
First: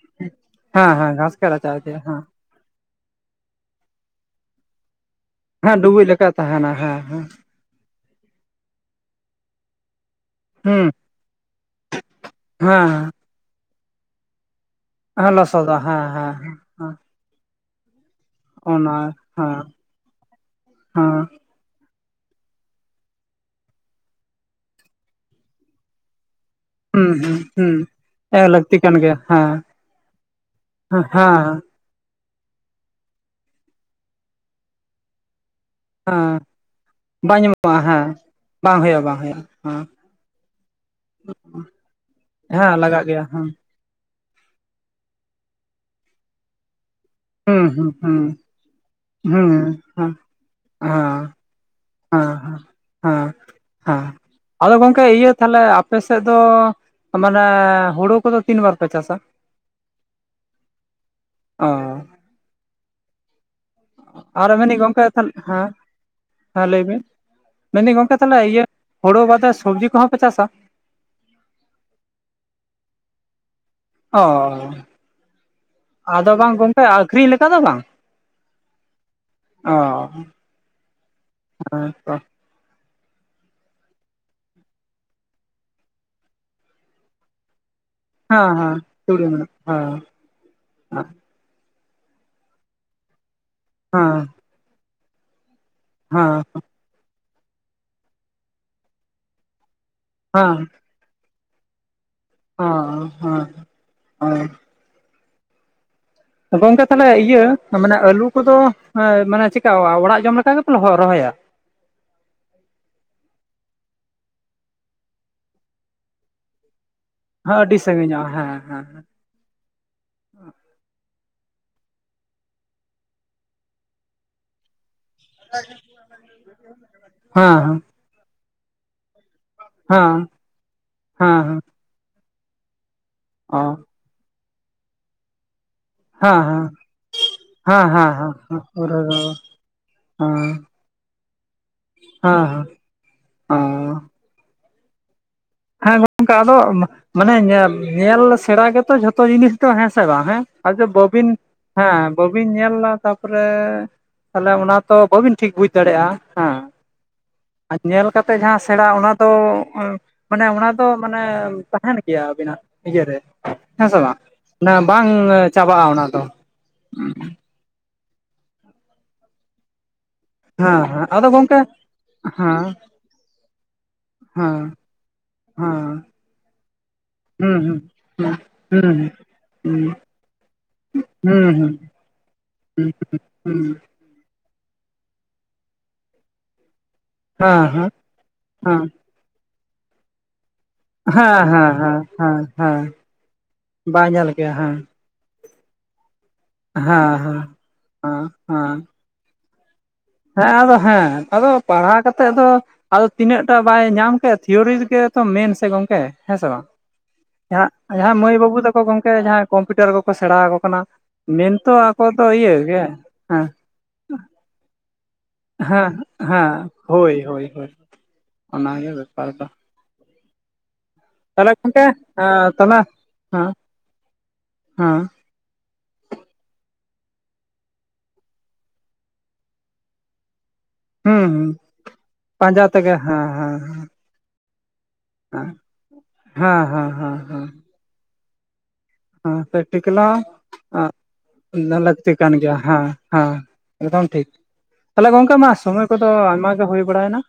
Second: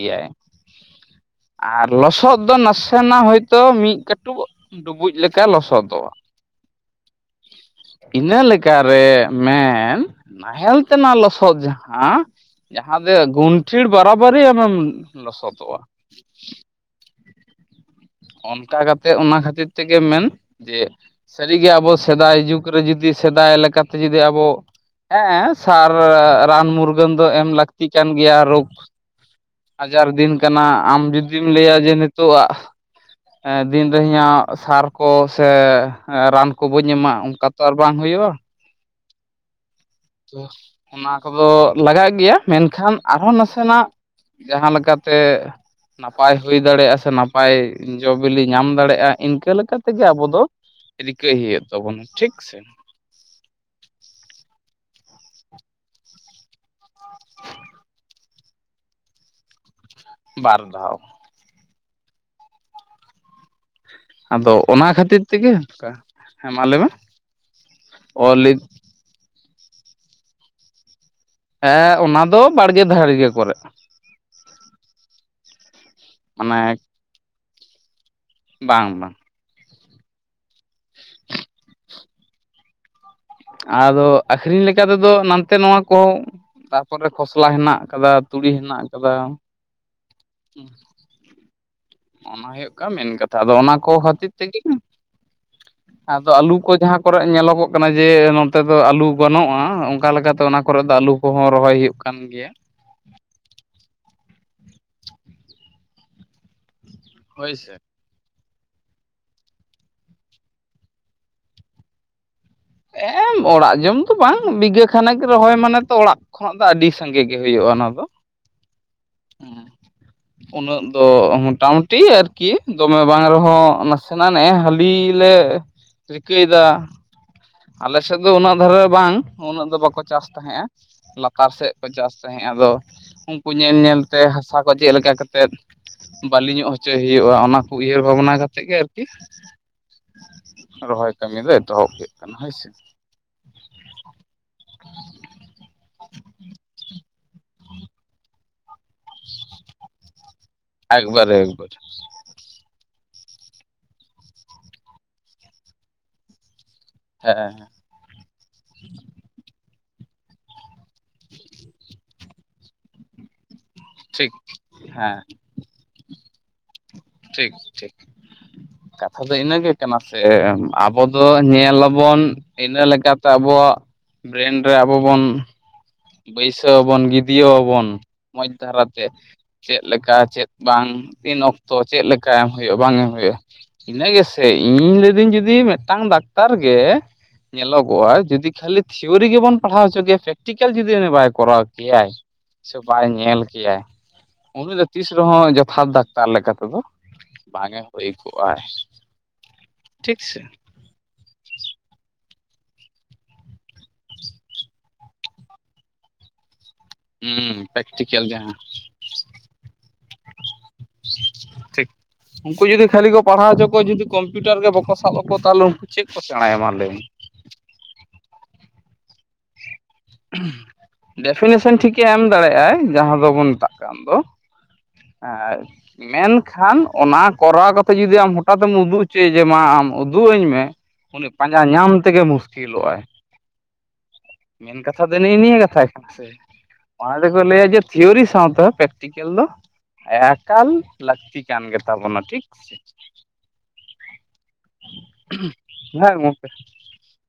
[SPEAKER 2] ᱦᱮᱸ ᱦᱮᱸ ᱜᱷᱟᱥ, ᱜᱮ ᱨᱟᱪᱟᱜ
[SPEAKER 1] ᱟᱨ
[SPEAKER 2] ᱤᱫᱤᱭᱟ ᱦᱮᱸ
[SPEAKER 1] ᱞᱚᱥᱚᱫ ᱫᱚ ᱱᱟᱥᱮᱱᱟᱜ ᱦᱳᱭᱛᱳ ᱢᱤᱫ ᱠᱟᱹᱴᱩᱵ ᱰᱩᱵᱩᱡ ᱞᱮᱠᱟ
[SPEAKER 2] ᱦᱮᱸ ᱰᱩᱵᱩᱡ
[SPEAKER 1] ᱞᱚᱥᱚᱫᱚᱜᱼᱟ᱾
[SPEAKER 2] ᱞᱮᱠᱟ ᱛᱟᱦᱮᱱᱟ ᱦᱮᱸ ᱦᱮᱸ
[SPEAKER 1] ᱤᱱᱟᱹ ᱞᱮᱠᱟᱨᱮ ᱢᱮᱱ ᱱᱟᱦᱮᱞ
[SPEAKER 2] ᱦᱩᱸ
[SPEAKER 1] ᱛᱮᱱᱟᱜ ᱞᱚᱥᱚᱫ ᱡᱟᱦᱟᱸ
[SPEAKER 2] ᱦᱮᱸ
[SPEAKER 1] ᱡᱟᱦᱟᱸ ᱫᱚ ᱜᱚᱱᱴᱷᱤᱲ ᱵᱟᱨᱟᱵᱟᱨᱤ ᱟᱢᱮᱢ
[SPEAKER 2] ᱦᱮ ᱞᱚᱥᱚᱫᱚᱜ
[SPEAKER 1] ᱞᱚᱥᱚᱫᱚᱜᱼᱟ
[SPEAKER 2] ᱦᱮᱸ ᱦᱮᱸ ᱦᱮᱸ
[SPEAKER 1] ᱚᱱᱠᱟ ᱠᱟᱛᱮᱜ ᱚᱱᱟ ᱠᱷᱟᱹᱛᱤᱨ ᱛᱮᱜᱮ ᱢᱮᱱ ᱡᱮ
[SPEAKER 2] ᱦᱮᱸ
[SPEAKER 1] ᱥᱟᱹᱨᱤᱜᱮ ᱟᱵᱚ ᱥᱮᱫᱟᱭ ᱡᱩᱜᱽ ᱨᱮ ᱡᱩᱫᱤ ᱥᱮᱫᱟᱭ ᱞᱮᱠᱟᱛᱮ ᱡᱩᱫᱤ ᱟᱵᱚ ᱦᱮᱸ ᱥᱟᱨ ᱨᱟᱱ ᱢᱩᱨᱜᱟᱹᱱ
[SPEAKER 2] ᱦᱩᱸ
[SPEAKER 1] ᱫᱚ
[SPEAKER 2] ᱦᱩᱸ
[SPEAKER 1] ᱮᱢ
[SPEAKER 2] ᱦᱩᱸ
[SPEAKER 1] ᱞᱟᱹᱠᱛᱤ ᱠᱟᱱ ᱜᱮᱭᱟ
[SPEAKER 2] ᱦᱮᱸ
[SPEAKER 1] ᱨᱳᱜᱽ
[SPEAKER 2] ᱞᱟᱹᱠᱛᱤ ᱠᱟᱱ ᱜᱮᱭᱟ ᱦᱮᱸ
[SPEAKER 1] ᱟᱡᱟᱨ ᱫᱤᱱ ᱠᱟᱱᱟ ᱟᱢ
[SPEAKER 2] ᱦᱮᱸ ᱦᱮᱸ
[SPEAKER 1] ᱡᱩᱫᱤᱢ ᱞᱟᱹᱭᱟ ᱡᱮ ᱱᱤᱛ ᱱᱤᱛᱚᱜ ᱟᱜ ᱫᱤᱱᱨᱮ ᱤᱧᱟᱹᱜ ᱥᱟᱨ ᱠᱚ ᱥᱮ
[SPEAKER 2] ᱦᱮᱸ
[SPEAKER 1] ᱨᱟᱱ ᱠᱚ ᱵᱟᱹᱧ ᱮᱢᱟ
[SPEAKER 2] ᱵᱟᱝ
[SPEAKER 1] ᱚᱱᱠᱟ ᱛᱚ ᱟᱨ
[SPEAKER 2] ᱧᱟᱢᱚᱜᱼᱟ
[SPEAKER 1] ᱵᱟᱝ
[SPEAKER 2] ᱦᱮᱸ
[SPEAKER 1] ᱦᱩᱭᱩᱜᱼᱟ
[SPEAKER 2] ᱵᱟᱝ ᱦᱩᱭᱩᱜᱼᱟ ᱵᱟᱝ ᱦᱩᱭᱩᱜᱼᱟ ᱦᱚᱸ
[SPEAKER 1] (unintelligible) ᱚᱱᱟ ᱠᱚᱫᱚ ᱞᱟᱜᱟᱜ ᱜᱮᱭᱟ
[SPEAKER 2] ᱦᱮᱸ
[SPEAKER 1] ᱢᱮᱱᱠᱷᱟᱱ
[SPEAKER 2] ᱞᱟᱜᱟᱜ ᱜᱮᱭᱟ
[SPEAKER 1] ᱟᱨᱦᱚᱸ
[SPEAKER 2] ᱦᱮᱸ
[SPEAKER 1] ᱱᱟᱥᱮᱱᱟᱜ ᱡᱟᱦᱟᱸ ᱞᱮᱠᱟᱛᱮ ᱱᱟᱯᱟᱭ ᱦᱩᱭ ᱫᱟᱲᱮᱭᱟᱜᱼᱟ ᱥᱮ (unintelligible) ᱱᱟᱯᱟᱭ
[SPEAKER 2] ᱦᱩᱸ ᱦᱩᱸ
[SPEAKER 1] ᱡᱚ
[SPEAKER 2] ᱦᱩᱸ
[SPEAKER 1] ᱵᱤᱞᱤ ᱧᱟᱢ ᱫᱟᱲᱮᱭᱟᱜᱼᱟ ᱤᱱᱠᱟᱹ
[SPEAKER 2] ᱦᱩᱸ
[SPEAKER 1] ᱞᱮᱠᱟᱛᱮᱜᱮ
[SPEAKER 2] ᱦᱮᱸ
[SPEAKER 1] ᱟᱵᱚ ᱫᱚ
[SPEAKER 2] ᱦᱮᱸ
[SPEAKER 1] ᱨᱤᱠᱟᱹᱭ ᱦᱩᱭᱩᱜ ᱛᱟᱵᱚᱱᱟ
[SPEAKER 2] ᱦᱮᱸ
[SPEAKER 1] ᱴᱷᱤᱠ ᱥᱮ
[SPEAKER 2] ᱦᱮᱸ ᱦᱮᱸ ᱦᱮᱸ ᱟᱫᱚ ᱜᱚᱢᱠᱮ ᱤᱭᱟᱹ ᱛᱟᱦᱚᱞᱮ ᱟᱯᱮ ᱥᱮᱫ ᱫᱚ ᱢᱟᱱᱮ ᱦᱩᱲᱩ ᱠᱚᱫᱚ ᱛᱤᱱ ᱵᱟᱨ ᱯᱮ ᱪᱟᱥᱟ?
[SPEAKER 1] ᱵᱟᱨ ᱫᱷᱟᱣ
[SPEAKER 2] ᱚ
[SPEAKER 1] ᱟᱫᱚ
[SPEAKER 2] ᱟᱨᱚ ᱢᱮᱱᱮᱫᱟᱹᱧ
[SPEAKER 1] ᱚᱱᱟ
[SPEAKER 2] ᱜᱚᱝᱠᱮ
[SPEAKER 1] ᱠᱷᱟᱹᱛᱤᱨ
[SPEAKER 2] ᱛᱟᱦᱮ
[SPEAKER 1] ᱛᱮᱜᱮ
[SPEAKER 2] ᱦᱮᱸ
[SPEAKER 1] ᱚᱱᱠᱟ ᱢᱟ
[SPEAKER 2] ᱦᱮᱸ ᱞᱟᱹᱭ
[SPEAKER 1] ᱢᱮ
[SPEAKER 2] ᱵᱤᱱ ᱢᱮᱱ ᱫᱟᱹᱧ ᱜᱚᱝᱠᱮ ᱛᱟᱦᱚᱞᱮ
[SPEAKER 1] ᱚᱞᱤ
[SPEAKER 2] ᱤᱭᱟᱹ ᱦᱚᱲᱚ ᱵᱟᱫᱮ ᱥᱚᱵᱽᱡᱤ ᱠᱚᱦᱚᱸ ᱯᱮ ᱪᱟᱥᱟ?
[SPEAKER 1] ᱦᱮᱸ ᱚᱱᱟ ᱫᱚ ᱵᱟᱲᱜᱮ ᱫᱷᱟᱨᱜᱮ ᱠᱚᱨᱮ
[SPEAKER 2] ᱚ ᱟᱫᱚ ᱵᱟᱝ
[SPEAKER 1] ᱢᱟᱱᱮ
[SPEAKER 2] ᱜᱚᱝᱠᱮ ᱟᱠᱷᱨᱤᱧ ᱞᱮᱠᱟ ᱫᱚ ᱵᱟᱝ
[SPEAKER 1] ᱵᱟᱝ ᱵᱟᱝ
[SPEAKER 2] ᱚ ᱦᱮ ᱛᱚ
[SPEAKER 1] ᱟᱫᱚ ᱟᱹᱠᱷᱨᱤᱧ ᱞᱮᱠᱟ ᱛᱮᱫᱚ ᱱᱟᱱᱛᱮ ᱱᱚᱣᱟ ᱠᱚ ᱛᱟᱯᱚᱨᱮ ᱠᱷᱚᱥᱞᱟ ᱦᱮᱱᱟᱜ ᱠᱟᱫᱟ
[SPEAKER 2] ᱦᱮᱸ
[SPEAKER 1] ᱛᱩᱲᱤ
[SPEAKER 2] ᱦᱮᱸ
[SPEAKER 1] ᱦᱮᱱᱟᱜ ᱠᱟᱫᱟ
[SPEAKER 2] ᱦ (inaudible)
[SPEAKER 1] ᱚᱱᱟ ᱦᱩᱭᱩᱜ ᱠᱟᱱᱟ ᱢᱮᱱ ᱠᱟᱛᱷᱟ ᱟᱫᱚ ᱚᱱᱟ ᱠᱚ
[SPEAKER 2] ᱦᱮᱸ
[SPEAKER 1] ᱠᱷᱟᱹᱛᱤᱨ ᱛᱮᱜᱮ ᱟᱫᱚ
[SPEAKER 2] ᱦᱮᱸ
[SPEAKER 1] ᱟᱞᱩ ᱠᱚ ᱡᱟᱦᱟᱸ ᱠᱚᱨᱮ ᱧᱮᱞᱚᱜᱚᱜ ᱠᱟᱱᱟ ᱡᱮ ᱱᱚᱱᱛᱮ ᱫᱚ ᱟᱞᱩ ᱵᱟᱹᱱᱩᱜᱼᱟ ᱚᱱᱠᱟ ᱞᱮᱠᱟᱛᱮ
[SPEAKER 2] ᱦᱮᱸ
[SPEAKER 1] ᱚᱱᱟ ᱠᱚᱨᱮ ᱫᱚ ᱟᱞᱩ ᱠᱚᱦᱚᱸ ᱨᱚᱦᱚᱭ ᱦᱩᱭᱩᱜ ᱠᱟᱱ ᱜᱮᱭᱟ ᱾
[SPEAKER 2] ᱚ ᱦᱚᱸ ᱜᱚᱝᱠᱮ ᱛᱟᱦᱚᱞᱮ ᱤᱭᱟᱹ
[SPEAKER 1] ᱦᱳᱭ ᱥᱮ
[SPEAKER 2] ᱢᱟᱱᱮ ᱟᱹᱞᱩ ᱠᱚᱫᱚ ᱢᱟᱱᱮ ᱪᱤᱠᱟᱼᱟ ᱚᱲᱟᱜ ᱡᱚᱢ ᱞᱮᱠᱟ ᱜᱮᱯᱮ ᱞᱚ ᱨᱚᱦᱚᱭᱟ?
[SPEAKER 1] ᱮᱸ ᱚᱲᱟᱜ ᱡᱚᱢ ᱫᱚ ᱵᱟᱝ ᱵᱤᱜᱷᱟᱹ ᱠᱷᱟᱱᱮᱠ ᱜᱮ ᱨᱚᱦᱚᱭ ᱢᱟᱱᱮ ᱛᱚ ᱚᱲᱟᱜ ᱠᱷᱚᱱᱟᱜ ᱫᱚ ᱟᱹᱰᱤ ᱥᱟᱸᱜᱮ ᱜᱮ
[SPEAKER 2] ᱦᱮᱸ
[SPEAKER 1] ᱦᱩᱭᱩᱜᱼᱟ
[SPEAKER 2] ᱟᱹᱰᱤ
[SPEAKER 1] ᱚᱱᱟ ᱫᱚ
[SPEAKER 2] ᱥᱟᱺᱜᱤᱧᱚᱜᱼᱟ ᱦᱮᱸ ᱦᱮᱸ
[SPEAKER 1] ᱦᱮᱸ ᱩᱱᱟᱹᱜ ᱫᱚ ᱢᱚᱴᱟᱢᱩᱴᱤ ᱟᱨᱠᱤ ᱫᱚᱢᱮ ᱵᱟᱝ ᱨᱮᱦᱚᱸ ᱱᱟᱥᱮᱱᱟᱜ ᱱᱮ ᱦᱟᱹᱞᱤ ᱞᱮ ᱨᱤᱠᱟᱹᱭᱮᱫᱟ
[SPEAKER 2] ᱦᱮᱸ-ᱮᱸ᱾
[SPEAKER 1] ᱟᱞᱮ ᱥᱮᱫ ᱫᱚ ᱩᱱᱟᱹᱜ ᱫᱷᱟᱨᱮ ᱵᱟᱝ ᱩᱱᱟᱹᱜ ᱫᱚ ᱵᱟᱠᱚ ᱪᱟᱥ ᱛᱟᱦᱮᱸᱜᱼᱟ ᱞᱟᱛᱟᱨ ᱥᱮᱫ ᱠᱚ ᱪᱟᱥ ᱛᱟᱦᱮᱸᱜ ᱟᱫᱚ ᱩᱱᱠᱩ ᱧᱮᱞ ᱧᱮᱞ ᱛᱮ ᱦᱟᱥᱟ ᱠᱚ ᱪᱮᱫ ᱞᱮᱠᱟ ᱠᱟ ᱠᱟᱛᱮᱫ ᱵᱟᱹᱞᱤ ᱧᱚᱜ ᱦᱚᱪᱚᱭ ᱦᱩᱭᱩᱜᱼᱟ ᱚᱱᱟ ᱠᱚ ᱩᱭᱦᱟᱹᱨ ᱵᱷᱟᱵᱽᱱᱟ ᱠᱟᱛᱮᱫ ᱜᱮ ᱟᱨᱠᱤ, ᱨᱚᱦᱚᱭ ᱠᱟᱹᱢᱤ ᱫᱚ ᱮᱛᱚᱦᱚᱵ ᱠᱮᱜ
[SPEAKER 2] ᱦᱟᱸ ᱦᱟᱸ ᱟᱸ ᱾ ᱦᱮᱸᱚᱝᱠᱟ ᱟᱫᱚ ᱢᱟᱱᱮ ᱧᱮᱞ ᱥᱮᱬᱟ ᱜᱮᱛᱚ ᱡᱚᱛᱚ ᱡᱷᱚᱛ ᱛᱚ ᱡᱤᱱᱤᱥ ᱫᱚ ᱦᱮᱸ ᱥᱮ ᱵᱟᱝ ᱦᱮᱸ ᱟᱫᱚ ᱵᱟᱵᱤᱱ
[SPEAKER 1] ᱮᱠᱵᱟᱨᱮ ᱮᱠᱵᱟᱨ
[SPEAKER 2] ᱦᱮᱸ ᱵᱟᱹᱵᱤᱱ ᱧᱮᱞᱫᱟ ᱛᱟᱯᱚᱨᱮ ᱛᱟᱦᱚᱞᱮ ᱚᱱᱟ ᱛᱚ ᱵᱟᱹᱵᱤᱱ ᱴᱷᱤᱠ ᱵᱩᱡ ᱫᱟᱲᱮᱭᱟᱜᱼᱟ ᱦᱮᱸ
[SPEAKER 1] ᱦᱮᱸ ᱮᱸ
[SPEAKER 2] ᱟᱨ ᱧᱮᱞ ᱠᱟᱛᱮ ᱡᱟᱦᱟᱸ ᱥᱮᱲᱟ ᱚᱱᱟ ᱫᱚ ᱢᱟᱱᱮ ᱚᱱᱟ ᱫᱚ ᱢᱟᱱᱮ ᱛᱟᱦᱮᱱ ᱜᱮᱭᱟ ᱟᱵᱤᱱᱟᱜ ᱤᱭᱟᱹᱨᱮ ᱦᱮᱸ ᱥᱮ ᱵᱟᱝ
[SPEAKER 1] ᱴᱷᱤᱠ
[SPEAKER 2] ᱚᱱᱟ ᱵᱟᱝ
[SPEAKER 1] ᱦᱮᱸ
[SPEAKER 2] ᱪᱟᱵᱟᱜᱼᱟ ᱚᱱᱟ ᱫᱚ᱾
[SPEAKER 1] ᱴᱷᱤᱠ ᱴᱷᱤᱠ ᱠᱟᱛᱷᱟ ᱫᱚ ᱤᱱᱟᱹ ᱜᱮ ᱾ ᱠᱟᱱᱟ ᱥᱮ
[SPEAKER 2] ᱦᱮᱸ
[SPEAKER 1] ᱟᱵᱚ
[SPEAKER 2] ᱦᱮᱸ
[SPEAKER 1] ᱫᱚ
[SPEAKER 2] ᱟᱫᱚ ᱜᱚᱝᱠᱮ
[SPEAKER 1] ᱧᱮᱞᱟᱵᱚᱱ
[SPEAKER 2] ᱦᱮᱸ
[SPEAKER 1] ᱤᱱᱟᱹ ᱞᱮᱠᱟᱛᱮ ᱟᱵᱚᱣᱟᱜ ᱵᱨᱮᱱ ᱨᱮ ᱟᱵᱚ ᱵᱚᱱ
[SPEAKER 2] ᱦᱟᱸᱻ
[SPEAKER 1] ᱵᱟᱹᱭᱥᱟᱹ ᱟᱵᱚᱱ ᱜᱤᱫᱽᱭᱟᱹ ᱟᱵᱚᱱ ᱢᱚᱡᱽ ᱫᱷᱟᱨᱟᱛᱮ ᱾ ᱪᱮᱫ ᱞᱮᱠᱟ ᱪᱮᱫ ᱵᱟᱝ ᱛᱤᱱ ᱚᱠᱛᱚ ᱪᱮᱫ ᱞᱮᱠᱟ ᱮᱢ ᱦᱩᱭᱩᱜᱼᱟ ᱵᱟᱝ ᱮᱢ ᱦᱩᱭᱩᱜᱼᱟ ᱤᱱᱟᱹᱜ ᱥ ᱥᱮ ᱤᱧ ᱞᱟᱹᱭᱫᱟᱹᱧ ᱡᱩᱫᱤ ᱢᱤᱫᱴᱟᱝ ᱰᱟᱠᱛᱟᱨ ᱜᱮ ᱧᱮᱞᱚᱜᱚᱜᱼᱟ ᱡᱩᱫᱤ ᱠᱷᱟᱹᱞᱤ ᱛᱷᱤᱨ ᱛᱷᱤᱭᱳᱨᱤ ᱜᱮᱵᱚᱱ ᱯᱟᱲᱦᱟᱣ ᱦᱚᱪᱠᱮᱭᱟ ᱯᱮᱠᱴᱤᱠ ᱠᱮᱞ ᱡᱩᱫᱤ ᱩᱱᱤ ᱵᱟᱭ ᱠᱚᱨᱟᱣ ᱠᱮᱭᱟᱭ ᱥᱮ ᱵᱟᱭ ᱧᱮᱞ ᱠᱮᱭᱟᱭ
[SPEAKER 2] ᱵᱟᱭ ᱧᱮᱞ ᱠᱮᱭᱟ ᱦᱮᱸ
[SPEAKER 1] ᱩᱱᱤᱜ ᱛᱤᱥ ᱨᱮᱦᱚᱸ ᱡᱚᱛᱷᱟᱛ ᱰᱟᱠᱛᱟᱨ ᱞᱮᱠᱟ ᱛᱮᱫᱚ
[SPEAKER 2] ᱦᱮᱸ ᱦᱮᱸ
[SPEAKER 1] ᱵᱟᱝ ᱮ ᱦᱳᱭ
[SPEAKER 2] ᱦᱮᱸ
[SPEAKER 1] ᱠᱚᱜ-ᱟᱭ᱾
[SPEAKER 2] ᱦᱮᱸ ᱦᱮᱸ ᱟᱫᱚ ᱦᱮᱸ ᱟᱫᱚ ᱯᱟᱲᱦᱟᱣ ᱠᱟᱛᱮᱜ ᱫᱚ ᱟᱫᱚ ᱛᱤᱱᱟᱹᱜ ᱴᱟ ᱵᱟᱭ ᱧᱟᱢ ᱠᱮᱫ ᱛᱷᱤᱭᱳᱨᱤ ᱨᱮᱜᱮ ᱛᱚ ᱢᱮᱱ ᱥᱮ ᱜᱚᱢᱠᱮ ᱦᱮᱸ ᱥᱮ ᱵᱟᱝ?
[SPEAKER 1] ᱦᱩᱸ
[SPEAKER 2] ᱡᱟᱦᱟᱸᱜ ᱡᱟᱦᱟᱸᱭ
[SPEAKER 1] ᱯᱨᱮᱠᱴᱤᱠᱮᱞ
[SPEAKER 2] ᱢᱟᱹᱭ
[SPEAKER 1] ᱡᱟᱦᱟᱸ
[SPEAKER 2] ᱵᱟᱹᱵᱩ ᱛᱟᱠᱚ ᱜᱚᱢᱠᱮ ᱡᱟᱦᱟᱸᱭ ᱠᱚᱢᱯᱤᱭᱩᱴᱟᱨ ᱠᱚᱠᱚ ᱥᱮᱬᱟ ᱟᱠᱚ ᱠᱟᱱᱟ, ᱢᱮᱱᱛᱚ ᱟᱠᱚ ᱫᱚ ᱤᱭᱟᱹ ᱜᱮ ᱦᱮᱸ
[SPEAKER 1] ᱚᱠᱚ ᱡᱩᱫᱤ ᱠᱚᱢᱯᱤᱭᱴᱟᱨ ᱜᱮ ᱵᱟᱠᱚ ᱥᱟᱵ ᱟᱠᱚ ᱛᱟᱦᱚᱞᱮ ᱩᱱᱠᱩ
[SPEAKER 2] ᱦᱮᱸ
[SPEAKER 1] ᱪᱮᱫ ᱠᱚ ᱥᱮᱬᱟᱭᱟ
[SPEAKER 2] ᱦᱮᱸ
[SPEAKER 1] ᱢᱟ ᱞᱟᱹᱭ ᱢᱮ
[SPEAKER 2] ᱦᱳᱭ ᱦᱳᱭ ᱚᱱᱟᱜᱮ ᱵᱮᱯᱟᱨ ᱫᱚ ᱾
[SPEAKER 1] ᱦ ᱰᱮᱯᱷᱤᱱᱮᱥᱚᱱ
[SPEAKER 2] ᱜᱚᱝᱠᱮ
[SPEAKER 1] ᱴᱷᱤᱠᱮ ᱮᱢ
[SPEAKER 2] ᱛᱟᱦᱚᱞᱮ
[SPEAKER 1] ᱫᱟᱲᱮᱭᱟᱜᱼᱟᱭ ᱡᱟᱦᱟᱸ ᱫᱚᱵᱚᱱ
[SPEAKER 2] ᱦᱮᱸ
[SPEAKER 1] ᱢᱮᱛᱟᱜ ᱠᱟᱱ ᱫᱚ
[SPEAKER 2] ᱦᱮᱸ
[SPEAKER 1] ᱟᱨ ᱢᱮᱱᱠᱷᱟᱱ ᱚᱱᱟ ᱠᱚᱨᱟᱣ ᱠᱟᱛᱮ ᱡᱩᱫᱤ ᱟᱢ ᱦᱚᱴᱟᱛᱮᱢ ᱩᱫᱩᱜ ᱦᱚᱪᱚᱭ ᱡᱮ ᱢᱟ ᱟᱢ ᱩᱫᱩᱜ ᱟᱹᱧ ᱢᱮ,
[SPEAKER 2] ᱦᱩᱸ
[SPEAKER 1] ᱩᱱᱤ
[SPEAKER 2] ᱦᱩᱸ
[SPEAKER 1] ᱯᱟᱸᱧᱡᱟ ᱧᱟᱢ ᱛᱮᱜᱮ
[SPEAKER 2] ᱯᱟᱸᱡᱟ ᱛᱮᱜᱮ
[SPEAKER 1] ᱢᱩᱥᱠᱤᱞᱚᱜ-ᱟᱭ ᱾
[SPEAKER 2] ᱦᱮᱸ ᱦᱮᱸ
[SPEAKER 1] ᱢᱮᱱ ᱠᱟᱛᱷᱟ ᱫᱚ ᱱᱮᱜ ᱱᱤᱭᱟᱹ ᱠᱟᱛᱷᱟ ᱠᱟᱱᱟ ᱥᱮ
[SPEAKER 2] ᱦᱮᱸ ᱦᱮᱸ ᱦᱮᱸ
[SPEAKER 1] ᱚᱱᱟ
[SPEAKER 2] ᱦᱮᱸ
[SPEAKER 1] ᱫᱚᱠᱚ
[SPEAKER 2] ᱦᱮᱸ
[SPEAKER 1] ᱞᱟᱹᱭᱟ ᱡᱮ ᱛᱷᱤᱭᱳᱨᱤ ᱥᱟᱶᱛᱮ ᱯᱨᱮᱠᱴᱤ ᱴᱤᱠᱮᱞ
[SPEAKER 2] ᱦᱮᱸ
[SPEAKER 1] ᱫᱚ
[SPEAKER 2] ᱯᱨᱮᱠᱴᱤᱠᱮᱞ ᱦᱚᱸ
[SPEAKER 1] ᱮᱠᱟᱞ ᱞᱟᱹᱠᱛᱤ ᱠᱟᱱ
[SPEAKER 2] ᱞᱟᱹᱠᱛᱤ
[SPEAKER 1] ᱜᱮᱛᱟᱵᱚᱱᱟ
[SPEAKER 2] ᱠᱟᱱ
[SPEAKER 1] ᱴᱷᱤᱠ
[SPEAKER 2] ᱜᱮᱭᱟ
[SPEAKER 1] ᱥᱮ?
[SPEAKER 2] ᱦᱮᱸ ᱦᱮᱸ ᱮᱠᱫᱚᱢ ᱴᱷᱤᱠ ᱛᱟᱦᱚᱞᱮ ᱜᱚᱢᱠᱮ ᱢᱟ ᱥᱚᱢᱚᱭ ᱠᱚᱫᱚ
[SPEAKER 1] ᱵᱟᱝ ᱜᱚᱝᱠᱮ
[SPEAKER 2] ᱟᱭᱢᱟ ᱜᱮ ᱦᱳᱭ ᱵᱟᱲᱟᱭᱮᱱᱟ᱾